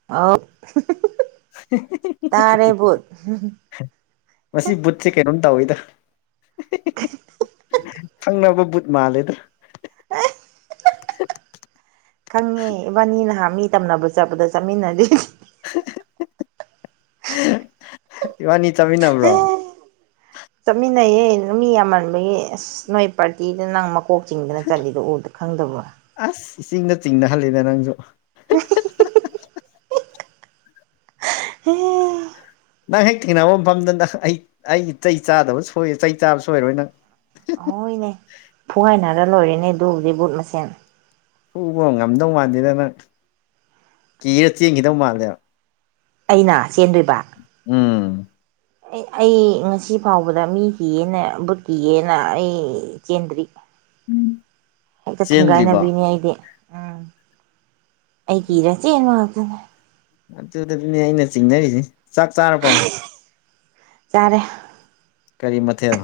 [unintelligible] ꯇꯥꯔꯦꯕꯨ ꯃꯁꯤ ꯕꯨꯠꯁꯦ ꯀꯩꯅꯣꯝ ꯇꯧꯋꯤꯗ ꯈꯪꯅꯕ ꯕꯨꯠ ꯃꯥꯜꯂꯦꯗ [unintelligible] ꯈꯪꯉꯦ ꯏꯕꯥꯅꯤ ꯅꯍꯥꯟ ꯃꯤ ꯇꯝꯅꯕ ꯆꯠꯄꯗ ꯆꯠꯃꯤꯟꯅꯔꯤ ꯏꯕꯥꯅꯤ ꯆꯠꯃꯤꯟꯅꯕ꯭ꯔꯣ ꯆꯠꯃꯤꯟꯅꯩꯌꯦ ꯃꯤ ꯌꯥꯝꯃꯟꯕꯒꯤ ꯑꯁ ꯅꯣꯏ ꯄꯥꯔꯇꯤꯗ ꯅꯪ ꯀꯣꯛ ꯆꯤꯡꯗꯅ ꯆꯠꯂꯤꯗꯣ ꯎꯗ ꯈꯪꯗꯕ꯭ꯔꯣ ꯑꯁ ꯏꯆꯤꯡꯗ ꯆꯤꯡꯅꯍꯜꯂꯤꯗ ꯅꯪꯖꯨ [unintelligible] [unintelligible] ꯅꯪ ꯍꯦꯛ ꯊꯦꯡꯅꯕ ꯃꯐꯝꯗ ꯅꯪ ꯑꯩ ꯑꯩꯒꯤ ꯆꯩ ꯆꯥꯗꯕ ꯁꯣꯏ ꯆꯩ ꯆꯥꯕ ꯁꯣꯏꯔꯣꯏ ꯅꯪ ꯍꯣꯏꯅꯦ ꯐꯨꯒꯥꯏꯅꯔ ꯂꯣꯏꯔꯦꯅꯦ ꯑꯗꯨꯕꯨꯗꯤ ꯕꯨꯠ ꯃꯁꯦꯟ ꯐꯨꯕ ꯉꯝꯗꯧ ꯃꯥꯜꯗꯦꯗ ꯅꯪ ꯀꯤꯔ ꯆꯦꯟꯈꯤꯗꯧ ꯃꯥꯜꯂꯦꯕ ꯑꯩꯅ ꯆꯦꯟꯗꯣꯏꯕ ꯎꯝ ꯑꯩ ꯉꯁꯤ ꯐꯥꯎꯕꯗ ꯃꯤ ꯀꯤꯌꯦꯅ ꯕꯨꯠ ꯀꯤꯌꯦꯅ ꯑꯩ ꯆꯦꯟꯗ꯭ꯔꯤ ꯍꯦꯛꯇ ꯆꯦꯟꯗ꯭ꯔꯤꯕꯣ ꯊꯤꯡꯒꯥꯏꯅꯕꯤꯅꯤ ꯑꯩꯗꯤ ꯑꯩꯀꯤꯔ ꯆꯦꯟꯕ ꯉꯥꯛꯇꯅꯤ꯫ ꯑꯗꯨꯗꯗꯤꯅꯦ ꯑꯩꯅ ꯆꯤꯡꯅꯔꯤꯖꯦ ꯆꯥꯛ ꯆꯥꯔꯕꯣ ꯆꯥꯔꯦ ꯀꯔꯤ ꯃꯊꯦꯜ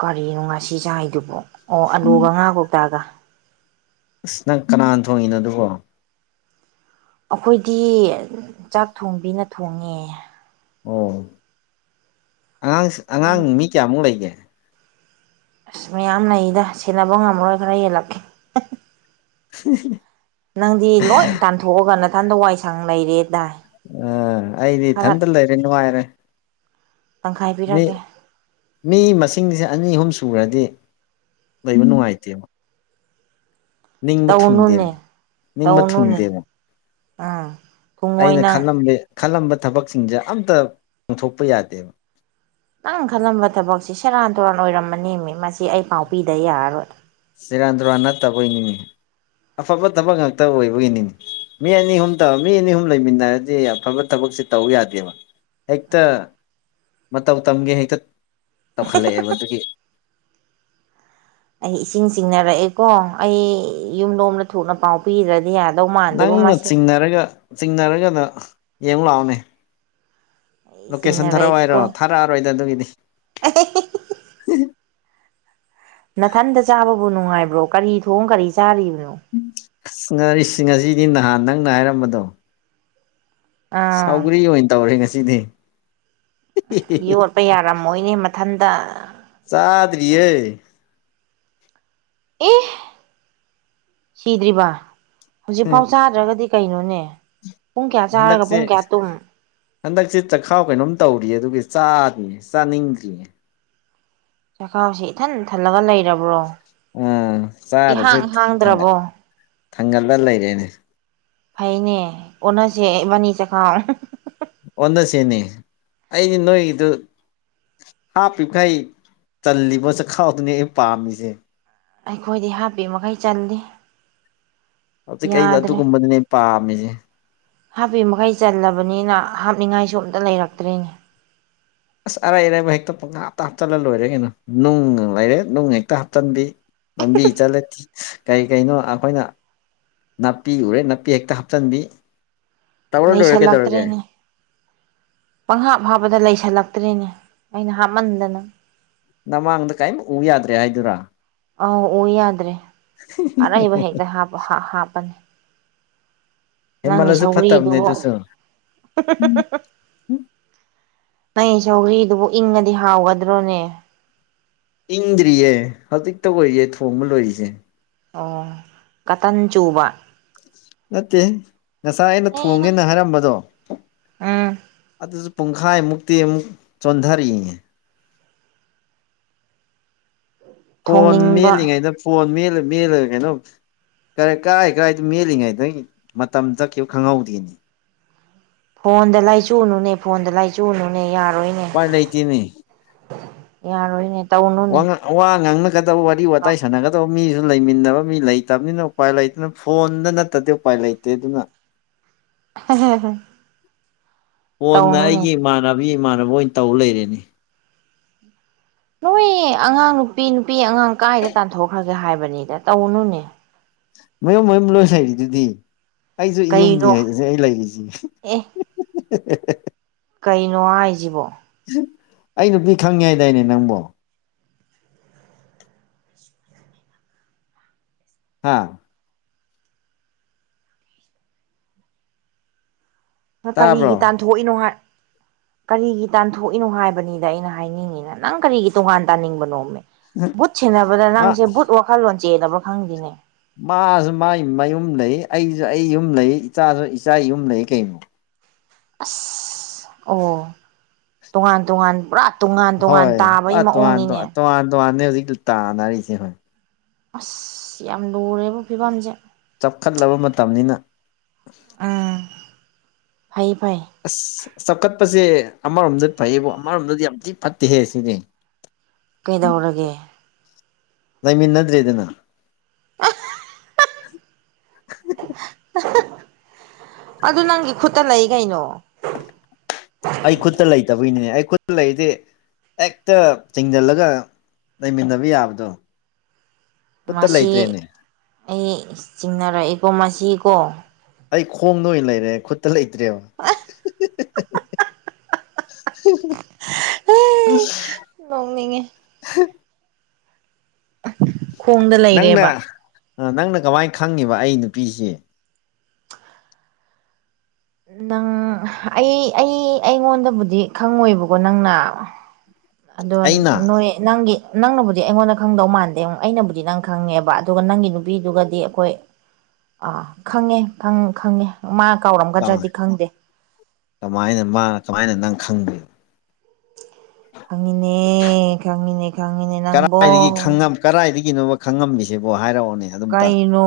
ꯀꯔꯤꯅꯣ ꯉꯥꯁꯤ ꯆꯥꯏꯗꯨꯕꯨ ꯑꯣ ꯑꯥꯂꯨꯒ ꯉꯥ ꯀꯧꯇꯒ ꯑꯁ ꯅꯪ ꯀꯅꯥꯅ ꯊꯣꯡꯉꯤꯅꯣ ꯑꯗꯨꯕꯣ ꯑꯩꯈꯣꯏꯗꯤ ꯆꯥꯛ ꯊꯣꯡꯕꯤꯅ ꯊꯣꯡꯉꯦ ꯑꯣ ꯑꯉꯥꯡ ꯅꯪ ꯑꯉꯥꯡ ꯃꯤ ꯀꯌꯥꯃꯨꯛ ꯂꯩꯒꯦ ꯑꯁ ꯃꯌꯥꯝ ꯂꯩꯗ ꯁꯦꯟꯅꯕ ꯉꯝꯃꯔꯣꯏ ꯈꯔ ꯌꯦꯜꯂꯛꯀꯦ [unintelligible] ꯅꯪꯗꯤ ꯂꯣꯏ ꯇꯥꯟꯊꯣꯛꯑꯒ ꯅꯥꯊꯟꯗ ꯋꯥꯏ ꯁꯥꯡ ꯂꯩꯔꯦꯗꯥꯏ ꯑ ꯑꯩꯗꯤ ꯈꯔ ꯏꯊꯟꯇ ꯂꯩꯔꯦ ꯅꯨꯡꯉꯥꯏꯔꯦ ꯃꯤ ꯇꯪꯈꯥꯏꯕꯤꯔꯒꯦ ꯃꯤ ꯃꯁꯤꯡꯁꯦ ꯑꯅꯤ ꯑꯍꯨꯝ ꯁꯨꯔꯗꯤ ꯂꯩꯕ ꯅꯨꯡꯉꯥꯏꯇꯦꯕ ꯅꯤꯡꯕ ꯊꯨꯡꯗꯦꯅꯦ ꯇꯧꯅꯨꯅꯦ ꯅꯤꯡꯕ ꯇꯧꯅꯨꯅꯦ ꯊꯨꯡꯗꯦꯕ ꯑꯝ ꯑꯩꯅ ꯈꯜꯂꯝꯃꯦ ꯈꯜꯂꯝꯕ ꯊꯕꯛꯁꯤꯡꯁꯦ ꯑꯝꯇ ꯄꯥꯡꯊꯣꯛꯄ ꯌꯥꯗꯦꯕ ꯅꯪ ꯈꯜꯂꯝꯕ ꯊꯕꯛꯁꯤ ꯁꯦꯔꯥꯟ ꯇꯨꯔꯥꯟ ꯑꯣꯏꯔꯝꯃꯅꯦꯃꯤ ꯃꯁꯤ ꯑꯩ ꯄꯥꯎ ꯄꯤꯗ ꯌꯥꯔꯔꯣꯏ ꯆꯦꯔꯥꯟ ꯇꯨꯔꯥꯟ ꯅꯠꯇꯕꯒꯤꯅꯤꯃꯤ ꯑꯐꯕ ꯊꯕꯛ ꯉꯥꯛꯇ ꯑꯣꯏꯕꯒꯤꯅꯤꯃꯤ ꯃꯤ ꯑꯅꯤ ꯑꯍꯨꯝꯇ ꯃꯤ ꯑꯅꯤ ꯑꯍꯨꯝ ꯂꯩꯃꯤꯟꯅꯔꯗꯤ ꯑꯐꯕ ꯊꯕꯛꯁꯦ ꯇꯧ ꯌꯥꯗꯦꯕ ꯍꯦꯛꯇ ꯃꯇꯧ ꯇꯝꯒꯦ ꯍꯦꯛꯇ ꯇꯧꯈꯠꯂꯛꯑꯦ ꯃꯗꯨꯒꯤ ꯑꯩ ꯏꯁꯤꯡ ꯆꯤꯡꯅꯔꯛꯑꯦꯀꯣ ꯑꯩ ꯌꯨꯝ ꯂꯣꯝꯗ ꯊꯨꯅ ꯄꯥꯎ ꯄꯤꯔ ꯌꯥꯗꯧꯃꯥꯟ ꯅꯪꯅ ꯆꯤꯡꯅꯔꯒ ꯆꯤꯡꯅꯔꯒꯅ ꯌꯦꯡꯉꯨ ꯂꯥꯛꯑꯣꯅꯦ ꯑꯩ ꯂꯣꯀꯦꯁꯟ ꯊꯥꯔꯛꯑꯣ ꯆꯤꯡꯅꯔꯛꯏꯀꯣ ꯍꯥꯏꯔꯣ ꯊꯥꯔꯛꯑꯔꯣꯏꯗ ꯑꯗꯨꯒꯤꯗꯤ ꯅꯥꯊꯟꯗ ꯆꯥꯕꯕꯨ ꯅꯨꯡꯉꯥꯏꯕ꯭ꯔꯣ ꯀꯔꯤ ꯊꯣꯡ ꯀꯔꯤ ꯆꯥꯔꯤꯕꯅꯣ ꯎꯝ ꯑꯁ ꯉꯔꯤꯁꯤ ꯉꯁꯤꯗꯤ ꯅꯍꯥꯟ ꯅꯪꯅ ꯍꯥꯏꯔꯝꯕꯗꯣ ꯑꯥ ꯁꯥꯎꯒ꯭ꯔꯤ ꯑꯣꯏꯅ ꯇꯧꯔꯦ ꯉꯁꯤꯗꯤ ꯌꯣꯠꯄ ꯌꯥꯔꯝꯃꯣꯏꯅꯦ ꯃꯊꯟꯇ ꯆꯥꯗ꯭ꯔꯤꯌꯦ ꯑꯦ ꯁꯤꯗ꯭ꯔꯤꯕ ꯎꯝ ꯍꯧꯖꯤꯛꯐꯥꯎ ꯆꯥꯗ꯭ꯔꯒꯗꯤ ꯀꯩꯅꯣꯅꯦ ꯄꯨꯡ ꯀꯌꯥ ꯆꯥꯔꯒ ꯍꯟꯗꯛꯁꯦ ꯄꯨꯡ ꯀꯌꯥ ꯇꯨꯝ ꯍꯟꯗꯛꯁꯦ ꯆꯥꯛꯈꯥꯎ ꯀꯩꯅꯣꯝ ꯇꯧꯔꯤꯌꯦ ꯑꯗꯨꯒꯤ ꯆꯥꯗ꯭ꯔꯤꯅꯦ ꯆꯥꯅꯤꯡꯗ꯭ꯔꯤꯌꯦ ꯆꯈꯥꯎꯁꯦ ꯏꯊꯟ ꯊꯜꯂꯒ ꯂꯩꯔꯕ꯭ꯔꯣ ꯎꯝ ꯆꯥꯗꯔꯁꯨ ꯏꯍꯥꯡ ꯊꯥꯟꯒꯠ ꯍꯥꯡꯗ꯭ꯔꯕꯣ ꯊꯥꯡꯒꯠꯂ ꯂꯩꯔꯦꯅꯦ ꯐꯩꯅꯦ ꯑꯣꯟꯅꯁꯦ ꯏꯕꯅꯤ ꯆꯈꯥꯎ ꯑꯣꯟꯅꯁꯤꯅꯦ ꯑꯩꯗꯤ ꯅꯣꯏꯒꯤꯗꯨ ꯍꯥꯞꯄꯤꯈꯩ ꯆꯜꯂꯤꯕ ꯆꯈꯥꯎꯗꯨꯅꯤ ꯑꯩ ꯄꯥꯝꯃꯤꯁꯦ ꯑꯩꯈꯣꯏꯗꯤ ꯍꯥꯞꯄꯤ ꯃꯈꯩ ꯆꯜꯂꯤ ꯍꯧꯖꯤꯛ ꯑꯩꯅ ꯌꯥꯗ꯭ꯔꯦ ꯑꯗꯨꯒꯨꯝꯕꯗꯨꯅꯦ ꯄꯥꯝꯃꯤꯁꯦ ꯍꯥꯞꯄꯤ ꯃꯈꯩ ꯆꯜꯂꯕꯅꯤꯅ ꯍꯥꯞꯅꯤꯡꯉꯥꯏꯁꯨ ꯑꯃꯇ ꯂꯩꯔꯛꯇ꯭ꯔꯦꯅꯦ ꯑꯁ ꯑꯔꯩ ꯑꯔꯩ ꯕ ꯍꯦꯛꯇ ꯄꯡꯍꯥꯞꯇ ꯍꯥꯞ ꯆꯜꯂ ꯂꯣꯏꯔꯦ ꯀꯩꯅꯣ ꯅꯨꯡ ꯂꯩꯔꯦ ꯅꯨꯡ ꯍꯦꯛꯇ ꯍꯥꯞꯆꯟꯕꯤ ꯂꯝꯕꯤ ꯆꯠꯂꯦ ꯊꯤ ꯀꯔꯤ ꯀꯔꯤꯅꯣ ꯑꯩꯈꯣꯏꯅ ꯅꯥꯄꯤ ꯎꯔꯦ ꯅꯥꯄꯤ ꯍꯦꯛꯇ ꯍꯥꯞꯆꯤꯟꯕꯤ ꯇꯧꯔ ꯂꯣꯏꯔꯦ ꯇꯧꯔꯒꯦ ꯂꯩꯁꯜꯂꯛꯇ꯭ꯔꯦꯅꯦ ꯄꯪꯍꯥꯞ ꯍꯥꯞꯕꯗ ꯂꯩꯁꯜꯂꯛꯇ꯭ꯔꯦꯅꯦ ꯑꯩꯅ ꯍꯥꯞꯃꯟꯗꯅ ꯅꯃꯥꯡꯗ ꯀꯔꯤꯝ ꯎ ꯌꯥꯗ꯭ꯔꯦ ꯍꯥꯏꯗꯨꯔ ꯑ ꯎ ꯌꯥꯗ꯭ꯔꯦ ꯑꯔꯩꯕ ꯍꯦꯛꯇ ꯍꯥꯞ ꯍꯥꯝꯄꯅꯤ ꯅꯪꯒꯤ ꯍꯦꯟꯃꯜꯂꯁꯨ ꯐꯠꯇꯕꯅꯦ ꯁꯧꯒ꯭ꯔꯤꯗꯨꯕꯣ ꯑꯗꯨꯁꯨ ꯅꯪꯒꯤ ꯁꯧꯒ꯭ꯔꯤꯗꯨꯕꯨ ꯏꯪꯉꯗꯤ ꯍꯥꯎꯒꯗ꯭ꯔꯣꯅꯦ ꯏꯪꯗ꯭ꯔꯤꯌꯦ ꯍꯧꯖꯤꯛꯇ ꯑꯣꯏꯌꯦ ꯊꯣꯡꯕ ꯂꯣꯏꯔꯤꯁꯦ ꯑꯣ ꯀꯇꯟ ꯆꯨꯕ ꯅꯠꯇꯦ ꯉꯁꯥꯏ ꯑꯩꯅ ꯅꯦꯅ ꯊꯣꯡꯉꯦꯅ ꯍꯥꯏꯔꯝꯕꯗꯣ ꯎꯝ ꯑꯗꯨꯁꯨ ꯄꯨꯡꯈꯥꯏꯃꯨꯛꯇꯤ ꯑꯃꯨꯛ ꯆꯣꯟꯊꯔꯛꯏꯉ ꯐꯣꯟ ꯊꯣꯡꯅꯤꯡꯕ ꯃꯦꯜꯂꯤꯉꯩꯗ ꯐꯣꯟ ꯃꯦꯜꯂ ꯃꯦꯜꯂ ꯀꯩꯅꯣ ꯀ ꯀꯔꯥꯏ ꯀꯔꯥꯏꯗꯣ ꯃꯦꯜꯂꯤꯉꯩꯗꯪ ꯃꯇꯝ ꯆꯠꯈꯤꯕ ꯈꯪꯍꯧꯗꯦꯅꯤ ꯐꯣꯟꯗ ꯂꯥꯏꯆꯨꯅꯨꯅꯦ ꯐꯣꯟꯗ ꯂꯥꯏꯆꯨꯅꯨꯅꯦ ꯌꯥꯔꯣꯏꯅꯦ ꯎꯄꯥꯏ ꯂꯩꯇꯦꯅꯦ ꯏꯔ ꯏꯅꯦ ꯋꯥ ꯋꯥ ꯉꯥꯡꯅꯒꯗꯕ ꯋꯥꯔꯤ ꯋꯥꯋꯇꯥꯏ ꯁꯥꯟꯅꯒꯗꯕ ꯃꯤꯁꯨ ꯂꯩꯃꯤꯟꯅꯕ ꯃꯤ ꯂꯩꯇꯕꯅꯤꯅ ꯎꯄꯥꯏ ꯂꯩꯇꯅ ꯐꯣꯟꯗ ꯅꯠꯇꯗꯤ ꯎꯄꯥꯏ ꯂꯩꯇꯦ ꯑꯗꯨꯅ [inaudible] ꯍꯣꯟꯅ ꯇꯧꯅꯨꯅꯦ ꯑꯩꯒꯤ ꯏꯃꯥꯟꯅꯕꯤ ꯏꯃꯥꯟꯅꯕ ꯑꯣꯏꯅ ꯇꯧꯕ ꯂꯩꯔꯦꯅꯦ ꯅꯣꯏꯌꯦ ꯑꯉꯥꯡ ꯅꯨꯄꯤ ꯅꯨꯄꯤ ꯑꯉꯥꯡ ꯀꯥꯏꯗ ꯇꯥꯟꯊꯣꯛꯈ꯭ꯔꯒꯦ ꯍꯥꯏꯕꯅꯤꯗ ꯇꯧꯅꯨꯅꯦ ꯃꯌꯨꯝ ꯃꯌꯨꯝ ꯂꯣꯏ ꯂꯩꯔꯤꯗꯨꯗꯤ ꯑꯩꯁꯨ ꯌꯨꯝꯅꯤ ꯀꯩꯅꯣ ꯍꯥꯏꯁꯦ ꯑꯩ ꯂꯩꯔꯤꯁꯤ ꯑꯦ [unintelligible] ꯀꯩꯅꯣ ꯍꯥꯏꯁꯤꯕꯣ ꯑꯩ ꯅꯨꯄꯤ ꯈꯪꯉꯦ ꯍꯥꯏꯗꯥꯏꯅꯦ ꯅꯪꯕꯣ ꯍꯥꯥ ꯇꯥꯕ꯭ꯔꯣ ꯀꯔꯤꯒꯤ ꯇꯥꯟꯊꯣꯛꯏꯅꯣ ꯍꯥꯏ ꯀꯔꯤꯒꯤ ꯇꯥꯟꯊꯣꯛꯏꯅꯣ ꯍꯥꯏꯕꯅꯤꯗ ꯑꯩꯅ ꯍꯥꯏꯅꯤꯡꯉꯤꯅ ꯅꯪ ꯀꯔꯤꯒꯤ ꯇꯣꯉꯥꯟ ꯇꯥꯅꯤꯡꯕꯅꯣꯃꯦ ꯕꯨꯠ ꯁꯦꯟꯅꯕꯗ ꯃꯥ ꯅꯪꯁꯦ ꯕꯨꯠ ꯋꯥꯈꯜꯂꯣꯟ ꯆꯦꯗꯕꯥ ꯈꯪꯗꯦꯅꯦ ꯃꯥꯁꯨ ꯃꯥꯥꯏ ꯃꯌꯨꯝ ꯂꯩ ꯑꯩꯁꯨ ꯑꯩ ꯌꯨꯝ ꯂꯩ ꯏꯆꯥꯁꯨ ꯏꯆꯥ ꯌꯨꯝ ꯂꯩ ꯀꯩꯅꯣ ꯑꯁ ꯑꯣ ꯇꯣꯉꯥꯟ ꯇꯣꯉꯥꯟ ꯄꯨꯔꯥ ꯇꯣꯉꯥꯟ ꯇꯣꯉꯥꯟ ꯍꯣꯏ ꯇꯥꯕꯒꯤ ꯑ ꯇꯣꯉꯥꯟ ꯇꯣꯉꯥꯟ ꯃꯑꯣꯡꯅꯤꯅꯦ ꯇꯣꯉꯥꯟ ꯇꯣꯉꯥꯟꯅꯦ ꯍꯧꯖꯤꯛ ꯇꯥꯟꯅꯔꯤꯁꯦ ꯍꯣꯏ ꯑꯁ ꯌꯥꯝ ꯂꯨꯔꯦꯕ ꯐꯤꯕꯝꯁꯦ ꯆꯥꯎꯈꯠꯂꯕ ꯃꯇꯝꯅꯤꯅ ꯎꯝ ꯐꯩꯌꯦ ꯐꯩ ꯑꯁ ꯆꯥꯎꯈꯠꯄꯁꯦ ꯑꯃꯔꯣꯝꯗꯗꯤ ꯐꯩꯌꯦꯕꯣ ꯑꯃꯔꯣꯝꯗꯗꯤ ꯌꯥꯝ ꯊꯤ ꯐꯠꯇꯦꯍꯦ ꯁꯤꯅꯦ ꯀꯩꯗꯧꯔꯒꯦ ꯂꯩꯃꯤꯟꯅꯗ꯭ꯔꯦꯗꯅ [inaudible] ꯑꯗꯨ ꯅꯪꯒꯤ ꯈꯨꯠꯇ ꯂꯩ ꯀꯩꯅꯣ ꯑꯩ ꯈꯨꯠꯇ ꯂꯩꯇꯕꯒꯤꯅꯤꯅꯦ ꯑꯩ ꯈꯨꯠꯇ ꯂꯩꯔꯤꯗꯤ ꯍꯦꯛꯇ ꯆꯤꯡꯁꯤꯜꯂꯒ ꯂꯩꯃꯤꯟꯅꯕ ꯌꯥꯕꯗꯣ ꯈꯨꯠꯇ ꯃꯁꯤ ꯂꯩꯇ꯭ꯔꯦꯅꯦ ꯑꯩ ꯆꯤꯡꯅꯔꯛꯏꯀꯣ ꯃꯁꯤꯀꯣ ꯑꯩ ꯈꯣꯡꯗ ꯑꯣꯏꯅ ꯂꯩꯔꯦ ꯈꯨꯠꯇ ꯂꯩꯇ꯭ꯔꯦꯕ ꯎ ꯇꯣꯡꯅꯤꯉ ꯈꯣꯡꯗ ꯅꯪꯅ ꯂꯩꯔꯦꯕ ꯅꯪꯅ ꯀꯃꯥꯏꯅ ꯈꯪꯉꯤꯕ ꯑꯩ ꯅꯨꯄꯤꯁꯦ ꯅꯪ ꯑꯩ ꯑꯩ ꯑꯩꯉꯣꯟꯗꯕꯨꯗꯤ ꯈꯪꯉꯣꯏꯕꯀꯣ ꯅꯪꯅ ꯑꯗꯣ ꯑꯩꯅ ꯅꯣꯏ ꯅꯪꯒꯤ ꯅꯪꯅꯕꯨꯗꯤ ꯑꯩꯉꯣꯟꯗ ꯈꯪꯗꯧ ꯃꯥꯟꯗꯦ ꯑꯃꯨꯛ ꯑꯩꯅꯕꯨꯗꯤ ꯅꯪ ꯈꯪꯉꯦꯕ ꯑꯗꯨꯒ ꯅꯪꯒꯤ ꯅꯨꯄꯤꯗꯨꯒꯗꯤ ꯑꯩꯈꯣꯏ ꯑꯥ ꯈꯪꯉꯦ ꯈꯪꯉꯦ ꯃꯥ ꯀꯥꯎꯔꯝꯃ ꯀꯃꯥꯏꯟ ꯀꯃꯥꯏꯅ ꯃꯥꯅ ꯀꯃꯥꯏꯅ ꯅꯪ ꯈꯪꯗ꯭ꯔꯤꯕ ꯈꯉꯤꯅꯦ ꯈꯉꯤꯅꯦ ꯈꯉꯤꯅꯦ ꯅꯪꯕꯣ ꯀꯔꯥꯏꯗꯒꯤꯅꯣꯕ ꯈꯪꯉꯝꯃꯤꯁꯤꯕꯣ ꯍꯥꯏꯔꯛꯑꯣꯅꯦ ꯑꯗꯨꯝꯇ ꯀꯩꯅꯣ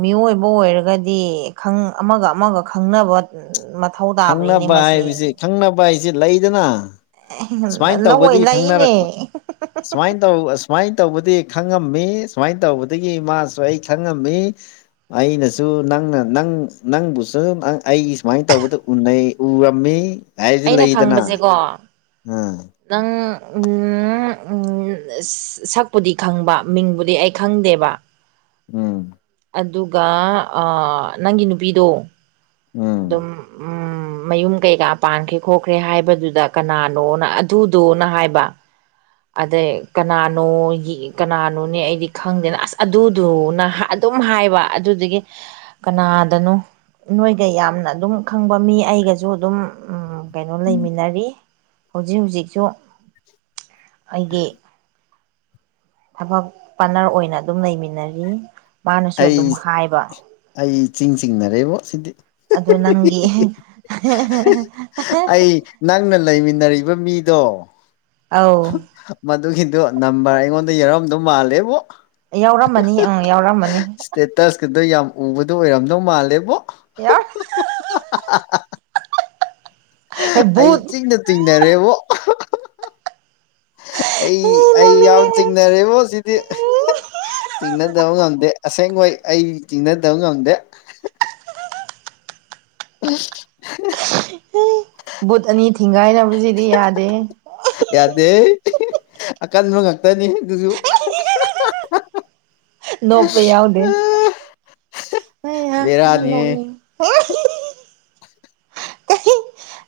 ꯃꯤꯑꯣꯏꯕ ꯑꯣꯏꯔꯒꯗꯤ ꯈꯪ ꯑꯃꯒ ꯑꯃꯒ ꯈꯪꯅꯕ ꯃꯠ ꯊꯧꯇꯥꯕꯅꯤꯅꯦ ꯈꯪꯅꯕ ꯃꯁꯤ ꯍꯥꯏꯕꯁꯤ ꯈꯪꯅꯕ ꯍꯥꯏꯖꯦ ꯂꯩꯗꯅ ꯁꯨꯃꯥꯏꯟ ꯂꯣꯏ ꯇꯧꯕꯗꯤ ꯂꯩꯅꯦ ꯈꯪꯅꯔꯛꯄ ꯁꯨꯃꯥꯏꯟ ꯇꯧ ꯑꯁꯨꯃꯥꯏꯟ ꯇꯧꯕꯗꯤ ꯈꯪꯉꯝꯃꯤ ꯁꯨꯃꯥꯏꯟ ꯇꯧꯕꯗꯒꯤ ꯃꯥꯁꯨ ꯑꯩ ꯈꯪꯉꯝꯃꯤ ꯑꯩꯅꯁꯨ ꯅꯪꯅ ꯅꯪ ꯅꯪꯕꯨꯁꯨ ꯑꯩ ꯁꯨꯃꯥꯏꯟ ꯇꯧꯕꯗ ꯎꯅꯩ ꯎꯔꯝꯃꯤ ꯍꯥꯏꯗꯤ ꯑꯩꯅ ꯂꯩꯗꯅ ꯈꯪꯕꯁꯦꯀꯣ ꯑꯥ ꯅꯪ ꯎꯝ ꯎꯝ ꯁꯛꯄꯨꯗꯤ ꯈꯪꯕ ꯃꯤꯡꯕꯨꯗꯤ ꯑꯩ ꯈꯪꯗꯦꯕ ꯎꯝ ꯑꯗꯨꯒ ꯑ ꯅꯪꯒꯤ ꯅꯨꯄꯤꯗꯣ ꯑꯗꯨꯝ ꯎꯝ ꯎꯝ ꯃꯌꯨꯝ ꯀꯩꯀꯥ ꯄꯥꯟꯈ꯭ꯔꯦ ꯈꯣꯠꯈ꯭ꯔꯦ ꯍꯥꯏꯕꯗꯨꯗ ꯀꯅꯥꯅꯣꯅ ꯑꯗꯨꯗꯣꯅ ꯍꯥꯏꯕ ꯑꯗꯩ ꯀꯅꯥꯅꯣꯒꯤ ꯀꯅꯥꯅꯣꯅꯦ ꯑꯩꯗꯤ ꯈꯪꯗꯦꯅ ꯑꯁ ꯑꯗꯨꯗꯣꯅ ꯑꯗꯨꯝ ꯍꯥꯏꯕ ꯑꯗꯨꯗꯨꯒꯤ ꯀꯅꯥꯗꯅꯣ ꯅꯣꯏꯒ ꯌꯥꯝꯅ ꯑꯗꯨꯝ ꯈꯪꯕ ꯃꯤ ꯑꯩꯒꯁꯨ ꯑꯗꯨꯝ ꯎꯝ ꯀꯩꯅꯣ ꯂꯩꯃꯤꯟꯅꯔꯤ ꯍꯧꯖꯤꯛ ꯍꯧꯖꯤꯛꯁꯨ ꯑꯩꯒꯤ ꯊꯕꯛ ꯄꯥꯠꯅꯔ ꯑꯣꯏꯅ ꯑꯗꯨꯝ ꯂꯩꯃꯤꯟꯅꯔꯤ ꯔꯤ ꯃꯥꯅꯁꯨ ꯑꯗꯨꯝ ꯑꯩ ꯍꯥꯏꯕ ꯑꯩ ꯏꯆꯤꯡ ꯆꯤꯡꯅꯔꯦꯕꯣ ꯁꯤꯗꯤ ꯑꯗꯣ ꯅꯪꯒꯤ ꯑꯩ ꯅꯪꯅ ꯂꯩꯃꯤꯟꯅꯔꯤꯕ ꯃꯤꯗꯣ ꯑꯧ ꯃꯗꯨꯒꯤꯗꯣ ꯅꯝꯕꯔ ꯑꯩꯉꯣꯟꯗ ꯌꯥꯎꯔꯝꯗꯧ ꯃꯥꯜꯂꯦꯕꯣ ꯌꯥꯎꯔꯝꯃꯅꯤ ꯎꯝ ꯌꯥꯎꯔꯝꯃꯅꯤ ꯁ꯭ꯇꯦꯇꯁꯀꯗꯣ ꯌꯥꯝ ꯎꯕꯗꯣ ꯑꯣꯏꯔꯝꯗꯧ ꯃꯥꯜꯂꯦꯕꯣ [unintelligible] [unintelligible] ꯑꯩ ꯕꯨꯠ ꯏꯆꯤꯡꯗ ꯆꯤꯡꯅꯔꯦꯕꯣ ꯑꯩ ꯑꯩ ꯌꯥꯝ ꯅꯣꯛꯅꯤꯡꯉꯦ ꯆꯤꯡꯅꯔꯦꯕꯣ ꯁꯤꯗꯤ ꯆꯤꯡꯅꯗꯕ ꯉꯝꯗꯦ ꯑꯁꯦꯡꯕꯩ ꯑꯩ ꯆꯤꯡꯅꯗꯕ ꯉꯝꯗꯦ [unintelligible] [unintelligible] ꯕꯨꯠ ꯑꯅꯤ ꯊꯤꯡꯒꯥꯏꯅꯕꯁꯤꯗꯤ ꯌꯥꯗꯦꯍꯦ ꯌꯥꯗꯦꯍꯦ ꯑꯀꯟꯕ ꯉꯥꯛꯇꯅꯤ ꯑꯗꯨꯁꯨ [unintelligible] ꯅꯣꯛꯄ ꯌꯥꯎꯗꯦ ꯑꯩꯌꯥ ꯑ ꯕꯦꯔꯥꯅꯤꯍꯦ ꯅꯣꯛꯅꯤꯡꯉꯤ [unintelligible]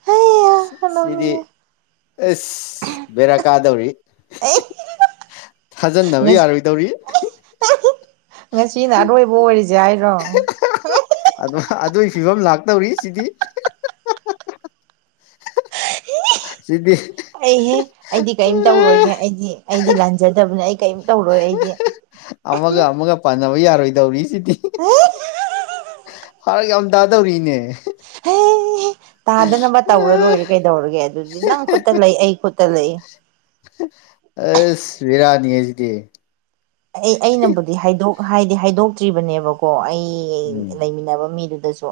ꯁꯤꯗꯤ ꯑꯦꯁ ꯕꯦꯔꯥ ꯀꯥꯗꯧꯔꯤ ꯊꯥꯖꯟꯗꯕ ꯌꯥꯔꯣꯏꯗꯧꯔꯤ ꯉꯁꯤꯅ ꯑꯔꯣꯏꯕ ꯑꯣꯏꯔꯖꯤ ꯍꯥꯏꯔꯣ ꯑꯗꯨꯃꯥ ꯑꯗꯨꯏ ꯐꯤꯕꯝ ꯂꯥꯛꯇꯧꯔꯤ ꯁꯤꯗꯤ ꯁꯤꯗꯤ ꯑꯩꯍꯦ ꯑꯩꯗꯤ ꯀꯔꯤꯝ ꯇꯧꯔꯣꯏꯍꯦ ꯑꯩꯗꯤ ꯑꯩꯗꯤ ꯂꯥꯟꯖꯗꯕꯅꯦ ꯑꯩ ꯀꯌꯤꯝ ꯇꯧꯔꯣꯏ ꯑꯩꯗꯤ ꯑꯃꯒ ꯑꯃꯒ ꯄꯥꯟꯅꯕ ꯌꯥꯔꯣꯏꯗꯧꯔꯤ ꯁꯤꯗꯤ [unintelligible] ꯐꯥꯔꯛ ꯌꯥꯝ ꯇꯥꯗꯧꯔꯤꯅꯦ ꯇꯥꯗꯅꯕ ꯇꯧꯔ ꯂꯣꯏꯔꯦ ꯀꯩꯗꯧꯔꯒꯦ ꯑꯗꯨꯗꯤ ꯅꯪ ꯈꯨꯠꯇ ꯂꯩ ꯑꯩ ꯈꯨꯠꯇ ꯂꯩ [unintelligible] ꯑꯦꯁ ꯕꯤꯔꯥꯅꯤꯍꯦ ꯁꯤꯗꯤ ꯑꯩ ꯑꯩꯅꯕꯨꯗꯤ ꯍꯥꯏꯗꯤ ꯍꯥꯏꯗꯣꯛꯇ꯭ꯔꯤꯕꯅꯦꯕꯀꯣ ꯑꯩ ꯎꯝ ꯂꯩꯃꯤꯟꯅꯕ ꯃꯤꯗꯨꯗꯁꯨ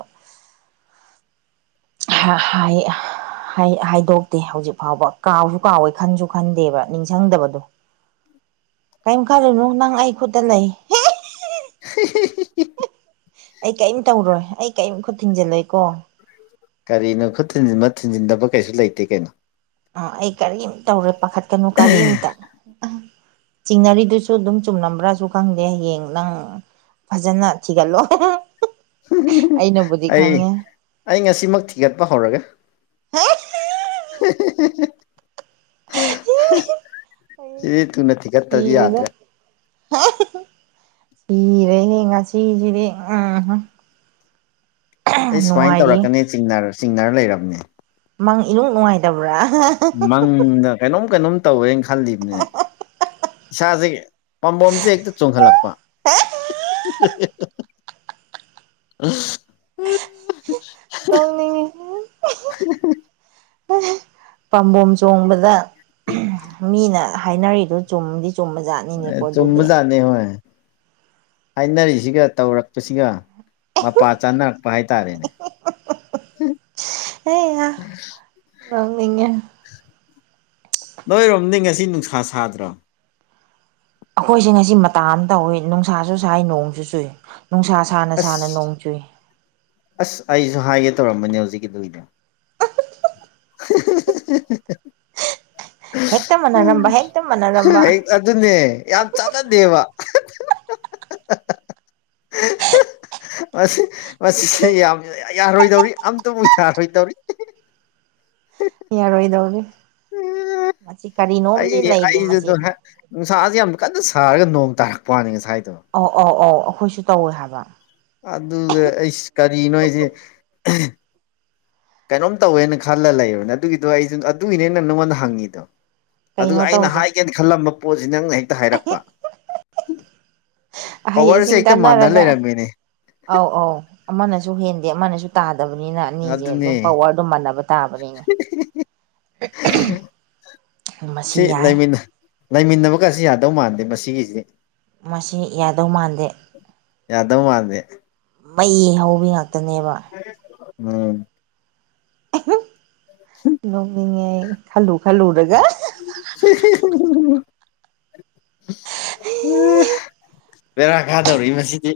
ꯍꯥꯏ ꯍꯥꯏꯗꯣꯛꯇꯦ ꯍꯧꯖꯤꯛ ꯐꯥꯎꯕ ꯀꯥꯎꯁꯨ ꯀꯥꯎꯋꯦ ꯈꯟꯁꯨ ꯈꯟꯗꯦꯕ ꯅꯤꯡꯁꯤꯡꯗꯕꯗꯣ ꯀꯔꯤꯝ ꯈꯜꯂꯨꯅꯨ ꯅꯪ ꯑꯩ ꯈꯨꯠꯇ ꯂꯩ [inaudible] ꯑꯩ ꯀꯤꯝ ꯇꯧꯔꯣꯏ ꯑꯩ ꯀꯤꯝ ꯈꯨꯠ ꯊꯤꯡꯖꯤꯜꯂꯣꯏꯀꯣ ꯀꯔꯤꯅꯣ ꯈꯨꯠ ꯊꯤꯟꯖꯤꯟꯕ ꯊꯤꯟꯖꯤꯟꯗꯕ ꯀꯩꯁꯨ ꯂꯩꯇꯦ ꯀꯩꯅꯣ ꯑꯥ ꯑꯩ ꯀꯔꯤꯝ ꯇꯧꯔꯣꯢ ꯄꯥꯈꯠꯀꯅꯨ ꯀꯔꯤꯝꯇ ꯆꯤꯡꯅꯔꯤꯗꯨꯁꯨ ꯑꯗꯨꯝ ꯆꯨꯝꯂꯝꯕ꯭ꯔꯥꯁꯨ ꯈꯪꯗꯦ ꯍꯌꯦꯡ ꯅꯪ ꯐꯖꯅ ꯊꯤꯒꯠꯂꯣ ꯑꯩꯅꯕꯨꯗꯤ ꯑꯩ ꯈꯪꯉꯦ ꯑꯩ ꯉꯁꯤꯃꯛ ꯊꯤꯒꯠꯄ ꯍꯧꯔꯒꯦ [inaudible] ꯁꯤꯗꯤ ꯊꯨꯅ ꯊꯤꯒꯠꯇ꯭ꯔꯗꯤ ꯁꯤꯗꯅ ꯌꯥꯗ꯭ꯔꯦ [inaudible] ꯏꯔꯦꯍꯦ ꯉꯁꯤꯒꯤꯗꯤ ꯎꯝ ꯑꯩ ꯁꯨꯃꯥꯏꯅ ꯅꯨꯡꯉꯥꯏꯔꯤ ꯇꯧꯔꯛꯀꯅꯤ ꯆꯤꯡꯅꯔ ꯂꯩꯔꯕꯅꯦ ꯃꯪ ꯏꯅꯨꯡ ꯅꯨꯡꯉꯥꯏꯇꯕ꯭ꯔꯥ ꯃꯪꯗ ꯀꯩꯅꯣꯝ ꯀꯩꯅꯣꯝ ꯇꯧꯋꯦꯅ ꯈꯜꯂꯤꯕꯅꯦ ꯏꯁꯥꯁꯦ ꯄꯥꯝꯕꯣꯝꯁꯦ ꯍꯦꯛꯇ ꯆꯣꯡꯍꯠꯂꯛꯄ ꯑ ꯎ [inaudible] ꯅꯣꯛꯅꯤꯡꯉꯦ ꯎ [inaudible] ꯄꯥꯝꯕꯣꯝ ꯆꯣꯡꯕꯗ ꯃꯤꯅ ꯍꯥꯏꯅꯔꯤꯗꯣ ꯆꯨꯝꯗꯤ ꯆꯨꯝꯕꯖꯥꯠꯅꯤ ꯆꯨꯝꯕꯖꯥꯠꯅꯤ ꯍꯣꯢ ꯍꯥꯏꯅꯔꯤꯁꯤꯒ ꯇꯧꯔꯛꯄꯁꯤꯒ ꯃꯄꯥ ꯆꯅꯥ ꯄ ꯍꯥꯏ ꯇꯥꯔꯦꯅꯦ ꯑꯩꯍꯥ ꯅꯣꯛꯅꯤꯡꯉꯦ ꯅꯣꯏꯔꯣꯝꯗꯤ ꯉꯁꯤ ꯅꯨꯡꯁꯥ ꯁꯥꯗ꯭ꯔꯣ ꯑꯩꯈꯣꯏꯁꯦ ꯉꯁꯤ ꯃꯇꯥ ꯑꯃ ꯇꯧꯏꯋꯦ ꯅꯨꯡꯁꯥꯁꯨ ꯁꯥꯏ ꯅꯣꯡꯁꯨ ꯆꯨꯏ ꯅꯨꯡꯁꯥ ꯁꯥꯅ ꯁꯥꯅ ꯑꯁ ꯅꯣꯡ ꯆꯨꯏ ꯑꯁ ꯑꯩꯁꯨ ꯍꯥꯏꯒꯦ ꯇꯧꯔꯝꯕꯅꯦ ꯍꯧꯖꯤꯛꯀꯤꯗꯨ [inaudible] ꯍꯦꯛꯇ ꯃꯅꯔꯝꯕ ꯍꯦꯛꯇ ꯃꯅꯔꯝꯕ ꯍꯦꯛ ꯑꯗꯨꯅꯦ ꯌꯥꯝ ꯆꯥꯟꯅꯗꯦꯕ [inaudible] ꯃꯁꯤ ꯃꯁꯤ ꯌꯥꯝ ꯌꯥꯔꯣꯏꯗꯧꯔꯤ ꯑꯝꯇꯕꯨ ꯌꯥꯔꯣꯏꯗꯧꯔꯤ ꯌꯥꯔꯣꯏꯗꯧꯔꯤ ꯃꯁꯤ ꯀꯔꯤꯅꯣꯝꯗꯤ ꯑꯩ ꯂꯩꯔꯤ ꯃꯁꯤ ꯑꯩꯗꯨꯗꯣ ꯅꯨꯡꯁꯥꯁꯦ ꯌꯥꯝ ꯀꯟꯅ ꯁꯥꯔꯒ ꯅꯣꯡ ꯇꯥꯔꯛꯄ ꯋꯥꯅꯦ ꯉꯁꯥꯏꯗꯣ ꯑꯧ ꯑꯧ ꯑꯧ ꯑꯩꯈꯣꯏꯁꯨ ꯇꯧꯋꯦ ꯍꯥꯏꯕ ꯑꯗꯨꯅꯦ ꯑꯩ ꯀꯔꯤꯅꯣ ꯑꯩꯁꯦ ꯀꯩꯅꯣꯝ ꯇꯧꯋꯦꯅ ꯈꯜꯂ ꯂꯩꯔꯕꯅꯦ ꯑꯗꯨꯒꯤꯗꯣ ꯑꯩꯁꯨ ꯑꯗꯨꯒꯤꯅꯦ ꯅꯪ ꯅꯪꯉꯣꯟꯗ ꯍꯪꯉꯤꯗꯣ ꯑꯗꯨꯒ ꯀꯩꯅꯣ ꯑꯩꯅ ꯇꯧꯁꯦ ꯍꯥꯏꯒꯦꯅ ꯈꯜꯂꯝꯕ ꯄꯣꯠꯁꯤ ꯅꯪꯅ ꯍꯦꯛ ꯍꯥꯏꯔꯛꯄ ꯑꯍꯩ ꯄꯋꯥꯔꯁꯦ ꯑꯁꯤꯡ ꯍꯦꯛꯇ ꯃꯥꯟꯅꯔ ꯇꯥꯟꯅꯔꯒ ꯂꯩꯔꯝꯃꯤꯅꯦ ꯑꯧ ꯑꯧ ꯑꯃꯅꯁꯨ ꯍꯦꯟꯗꯦ ꯑꯃꯅꯁꯨ ꯇꯥꯗꯕꯅꯤꯅ ꯑꯅꯤꯁꯦ ꯑꯗꯨꯝ ꯑꯗꯨꯅꯦ ꯄꯋꯥꯔꯗꯣ ꯃꯥꯟꯅꯕ ꯇꯥꯕꯅꯤꯅꯦ [unintelligible] ꯁꯤ ꯃꯁꯤ ꯌꯥꯏ ꯂꯩꯃꯤꯟꯅ ꯂꯩꯃꯤꯟꯅꯕꯒꯥ ꯁꯤ ꯌꯥꯗꯧ ꯃꯥꯟꯗꯦ ꯃꯁꯤꯒꯤꯁꯤ ꯃꯁꯤ ꯌꯥꯗꯧ ꯃꯥꯟꯗꯦ ꯌꯥꯗꯧ ꯃꯥꯟꯗꯦ ꯃꯩ ꯍꯧꯕꯤ ꯉꯥꯛꯇꯅꯦꯕ ꯎꯝ ꯅꯣꯛꯅꯤꯡꯉꯦ ꯑꯩ ꯈꯜꯂꯨ ꯈꯜꯂꯨꯔꯒ [unintelligible] ꯕꯦꯔꯥ ꯀꯥꯗꯧꯔꯤ ꯃꯁꯤꯗꯤ